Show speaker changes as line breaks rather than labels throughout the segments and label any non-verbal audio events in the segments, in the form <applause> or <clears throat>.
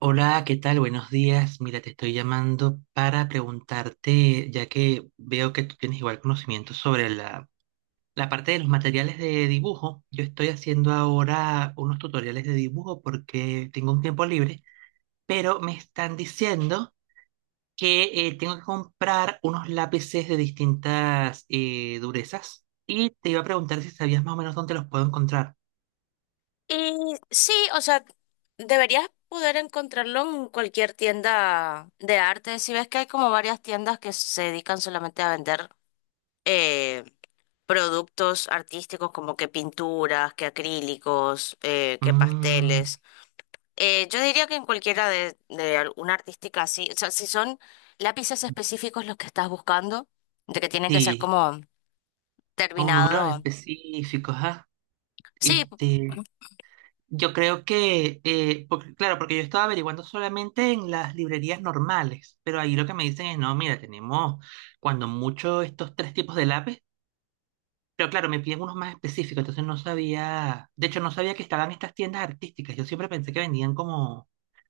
Hola, ¿qué tal? Buenos días. Mira, te estoy llamando para preguntarte, ya que veo que tú tienes igual conocimiento sobre la parte de los materiales de dibujo. Yo estoy haciendo ahora unos tutoriales de dibujo porque tengo un tiempo libre, pero me están diciendo que tengo que comprar unos lápices de distintas durezas y te iba a preguntar si sabías más o menos dónde los puedo encontrar.
Y sí, o sea, deberías poder encontrarlo en cualquier tienda de arte. Si ves que hay como varias tiendas que se dedican solamente a vender eh, productos artísticos como que pinturas, que acrílicos, que
Mm,
pasteles. Yo diría que en cualquiera de alguna artística así, o sea, si son lápices específicos los que estás buscando, de que tienen que ser
sí,
como
con números
terminado.
específicos, ¿ah?
Sí,
Este... Yo creo que, claro, porque yo estaba averiguando solamente en las librerías normales, pero ahí lo que me dicen es, no, mira, tenemos cuando mucho estos tres tipos de lápiz, pero claro, me piden unos más específicos, entonces no sabía, de hecho no sabía que estaban estas tiendas artísticas, yo siempre pensé que vendían como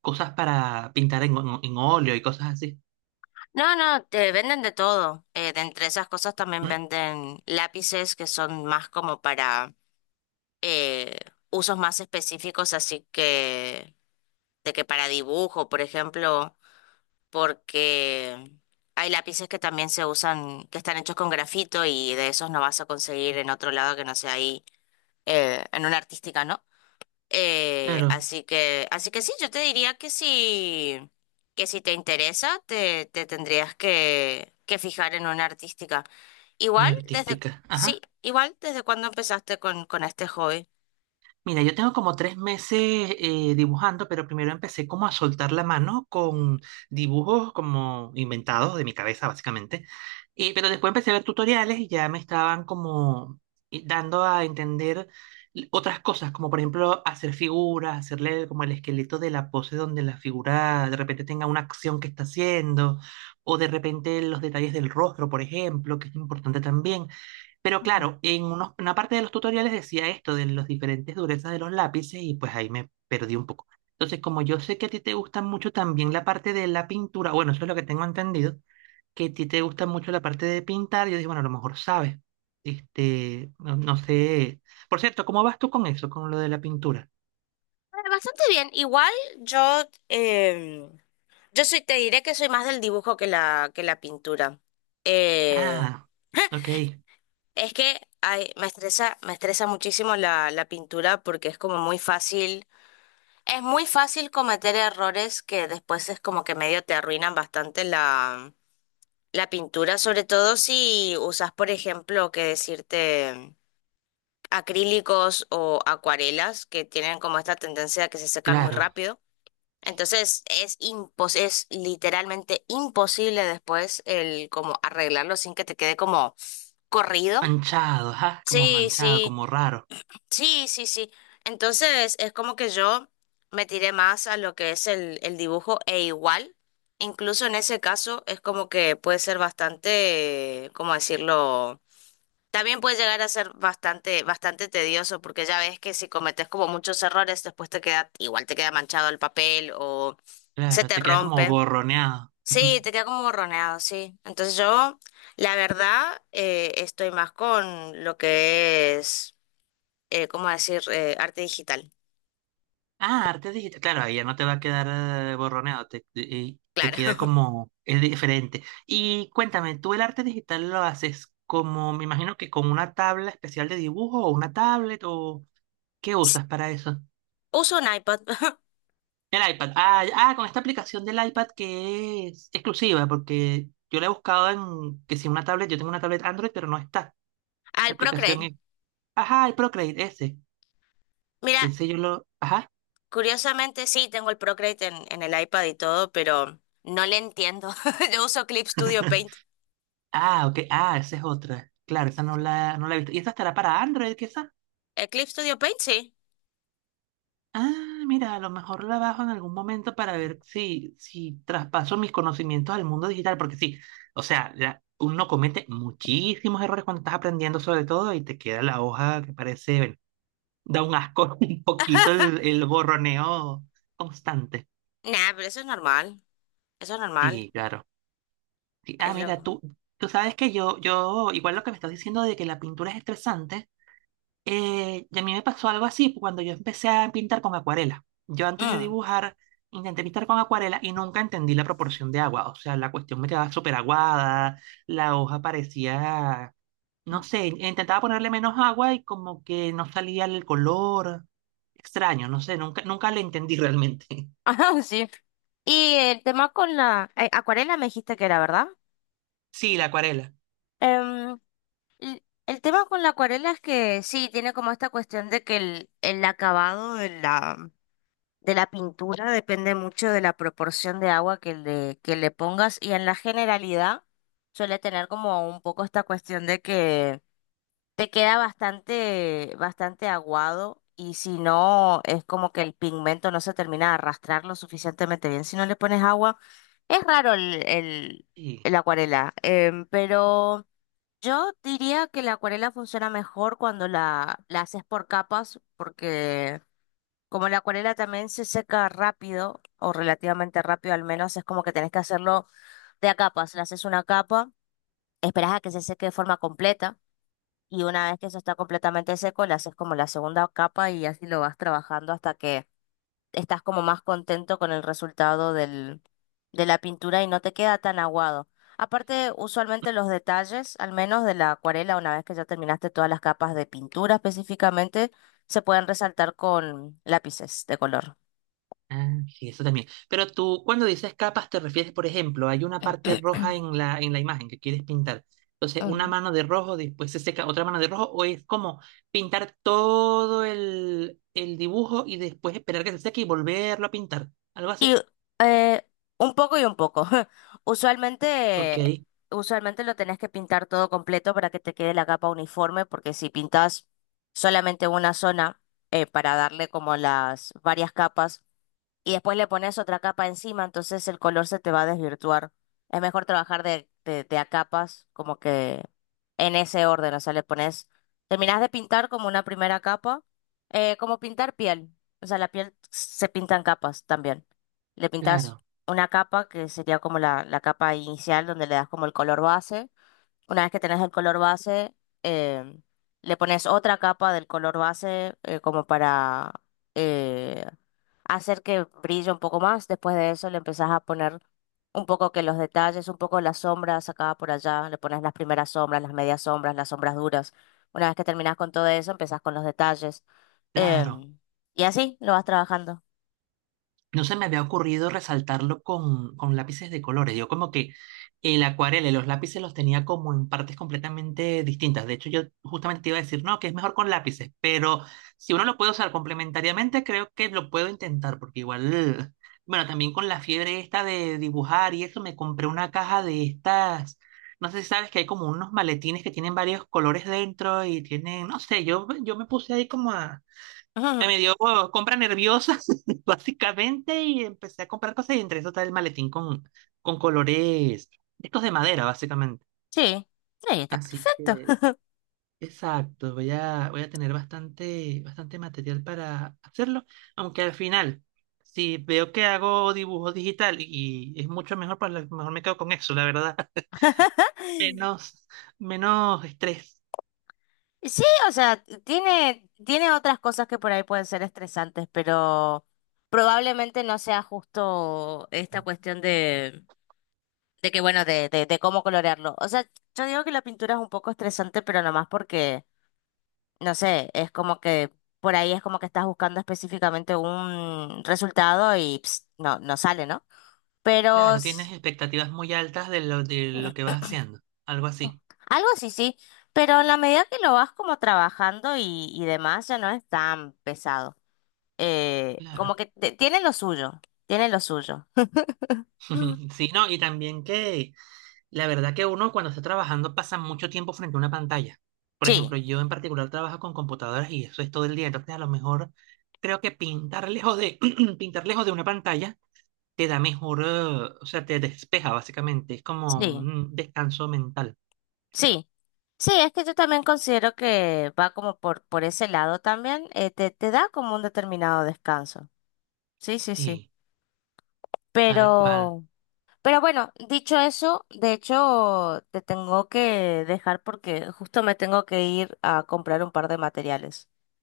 cosas para pintar en óleo y cosas así.
no, no, te venden de todo. De entre esas cosas también
Mm,
venden lápices que son más como para eh, usos más específicos, así que de que para dibujo, por ejemplo, porque hay lápices que también se usan, que están hechos con grafito y de esos no vas a conseguir en otro lado que no sea ahí, en una artística, ¿no? Eh,
claro,
así que, así que sí, yo te diría que si te interesa, te tendrías que fijar en una artística.
no era
Igual, desde,
artística.
sí,
Ajá.
igual, desde cuando empezaste con este hobby.
Mira, yo tengo como tres meses dibujando, pero primero empecé como a soltar la mano con dibujos como inventados de mi cabeza, básicamente. Pero después empecé a ver tutoriales y ya me estaban como dando a entender otras cosas, como por ejemplo hacer figuras, hacerle como el esqueleto de la pose donde la figura de repente tenga una acción que está haciendo, o de repente los detalles del rostro, por ejemplo, que es importante también. Pero
Ujú.
claro, en una parte de los tutoriales decía esto de las diferentes durezas de los lápices y pues ahí me perdí un poco. Entonces, como yo sé que a ti te gusta mucho también la parte de la pintura, bueno, eso es lo que tengo entendido, que a ti te gusta mucho la parte de pintar, yo dije, bueno, a lo mejor sabes. Este, no, no sé. Por cierto, ¿cómo vas tú con eso, con lo de la pintura?
Bastante bien. Igual yo, yo soy, te diré que soy más del dibujo que la pintura. Eh,
Ah, ok,
es que ay, me estresa muchísimo la, la pintura porque es como muy fácil. Es muy fácil cometer errores que después es como que medio te arruinan bastante la, la pintura, sobre todo si usas, por ejemplo, que decirte acrílicos o acuarelas que tienen como esta tendencia a que se secan muy
claro.
rápido. Entonces es impos, es literalmente imposible después el como arreglarlo sin que te quede como corrido.
Manchado, ajá, como
Sí,
manchado,
sí.
como raro.
Sí, sí, sí. Entonces es como que yo me tiré más a lo que es el dibujo e igual, incluso en ese caso es como que puede ser bastante, ¿cómo decirlo? También puede llegar a ser bastante, bastante tedioso porque ya ves que si cometes como muchos errores después te queda, igual te queda manchado el papel o se
Claro,
te
te queda como
rompe.
borroneado.
Sí,
<laughs>
te queda como borroneado, sí. Entonces yo, la verdad, estoy más con lo que es ¿cómo decir? Arte digital,
Ah, arte digital. Claro, ahí ya no te va a quedar borroneado, te, y te queda
claro. <laughs>
como, es diferente. Y cuéntame, ¿tú el arte digital lo haces como, me imagino que con una tabla especial de dibujo o una tablet o qué usas para eso?
Uso un iPad, <laughs>
El iPad. Ah, con esta aplicación del iPad que es exclusiva, porque yo la he buscado en, que si una tablet, yo tengo una tablet Android, pero no está. La
al
aplicación
Procreate.
es, ajá, el Procreate, ese,
Mira,
que sé yo lo, ajá.
curiosamente sí, tengo el Procreate en el iPad y todo, pero no le entiendo. <laughs> Yo uso Clip Studio Paint.
Ah, ok. Ah, esa es otra. Claro, esa no no la he visto. ¿Y esa estará para Android, quizá?
¿El Clip Studio Paint? Sí.
Ah, mira, a lo mejor la bajo en algún momento para ver si, si traspaso mis conocimientos al mundo digital, porque sí, o sea, uno comete muchísimos errores cuando estás aprendiendo sobre todo y te queda la hoja que parece, bueno, da un asco <laughs> un poquito el,
<laughs>
el borroneo constante.
Nah, pero eso es normal. Eso es normal.
Sí, claro. Sí, ah,
Es
mira,
lo...
tú sabes que yo, igual lo que me estás diciendo de que la pintura es estresante. Y a mí me pasó algo así cuando yo empecé a pintar con acuarela. Yo antes de
Mm.
dibujar intenté pintar con acuarela y nunca entendí la proporción de agua. O sea, la cuestión me quedaba súper aguada, la hoja parecía, no sé, intentaba ponerle menos agua y como que no salía el color. Extraño, no sé, nunca, nunca le entendí realmente. <laughs>
<laughs> Ajá, sí. Y el tema con la acuarela me dijiste que era, ¿verdad?
Sí, la acuarela.
Em, el tema con la acuarela es que sí, tiene como esta cuestión de que el acabado de la, de la pintura depende mucho de la proporción de agua que le pongas, y en la generalidad suele tener como un poco esta cuestión de que te queda bastante, bastante aguado, y si no es como que el pigmento no se termina de arrastrar lo suficientemente bien si no le pones agua. Es raro
Sí.
el acuarela, em, pero yo diría que la acuarela funciona mejor cuando la haces por capas porque... Como la acuarela también se seca rápido, o relativamente rápido al menos, es como que tenés que hacerlo de a capas. Le haces una capa, esperás a que se seque de forma completa, y una vez que eso está completamente seco, le haces como la segunda capa y así lo vas trabajando hasta que estás como más contento con el resultado del, de la pintura y no te queda tan aguado. Aparte, usualmente los detalles, al menos de la acuarela, una vez que ya terminaste todas las capas de pintura específicamente, se pueden resaltar con lápices de color.
Ah, sí, eso también. Pero tú, cuando dices capas, te refieres, por ejemplo, hay una parte
<clears throat>
roja en en la imagen que quieres pintar. Entonces, una
Ujú.
mano de rojo, después se seca otra mano de rojo, o es como pintar todo el dibujo y después esperar que se seque y volverlo a pintar. Algo así.
Y eh, un poco y un poco. <laughs>
Ok,
Usualmente, usualmente lo tenés que pintar todo completo para que te quede la capa uniforme, porque si pintas solamente una zona, para darle como las varias capas, y después le pones otra capa encima, entonces el color se te va a desvirtuar. Es mejor trabajar de a capas, como que en ese orden, o sea, le pones, terminás de pintar como una primera capa, como pintar piel, o sea, la piel se pinta en capas también. Le pintas
claro,
una capa que sería como la capa inicial donde le das como el color base. Una vez que tenés el color base, eh, le pones otra capa del color base como para eh, hacer que brille un poco más. Después de eso le empezás a poner un poco que los detalles, un poco las sombras acá por allá. Le pones las primeras sombras, las medias sombras, las sombras duras. Una vez que terminás con todo eso, empezás con los detalles.
claro.
Em, y así lo vas trabajando.
No se me había ocurrido resaltarlo con lápices de colores. Yo como que el acuarela y los lápices los tenía como en partes completamente distintas. De hecho, yo justamente te iba a decir, no, que es mejor con lápices, pero si uno lo puede usar complementariamente, creo que lo puedo intentar, porque igual, bueno, también con la fiebre esta de dibujar y eso, me compré una caja de estas, no sé si sabes que hay como unos maletines que tienen varios colores dentro y tienen, no sé, yo me puse ahí como a
<laughs> Ujú.
me dio oh, compra nerviosa, <laughs> básicamente, y empecé a comprar cosas y entre eso está el maletín con colores, estos de madera, básicamente.
Sí, sí, está
Así
perfecto.
que, exacto, voy a, voy a tener bastante, bastante material para hacerlo, aunque al final, si veo que hago dibujo digital y es mucho mejor, pues a lo mejor me quedo con eso, la verdad. <laughs>
<laughs>
Menos, menos estrés.
Sí, o sea, tiene, tiene otras cosas que por ahí pueden ser estresantes, pero probablemente no sea justo esta cuestión de que, bueno, de cómo colorearlo. O sea, yo digo que la pintura es un poco estresante, pero nomás porque, no sé, es como que por ahí es como que estás buscando específicamente un resultado y ps, no, no sale, ¿no? Pero
Claro, tienes
s-
expectativas muy altas de lo que vas haciendo, algo así.
Algo así, sí, pero en la medida que lo vas como trabajando y demás, ya no es tan pesado. Eh, como
Claro.
que tiene lo suyo, tiene lo suyo.
Ujú,
<gasps>
sí, no, y también que la verdad que uno cuando está trabajando pasa mucho tiempo frente a una pantalla. Por
Sí,
ejemplo, yo en particular trabajo con computadoras y eso es todo el día. Entonces, a lo mejor creo que pintar lejos de <clears throat> pintar lejos de una pantalla te da mejor, o sea, te despeja básicamente. Es como
sí,
un descanso mental.
sí. Sí, es que yo también considero que va como por ese lado también, te, te da como un determinado descanso. Sí, sí, sí.
Sí, tal cual.
Pero, pero bueno, dicho eso, de hecho, te tengo que dejar porque justo me tengo que ir a comprar un par de materiales. <laughs>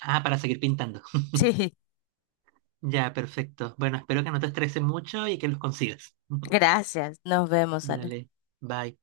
Ah, para seguir pintando.
Sí,
Ya, perfecto. Bueno, espero que no te estrese mucho y que los consigas. <laughs>
gracias. Nos vemos, Ale.
Dale, bye.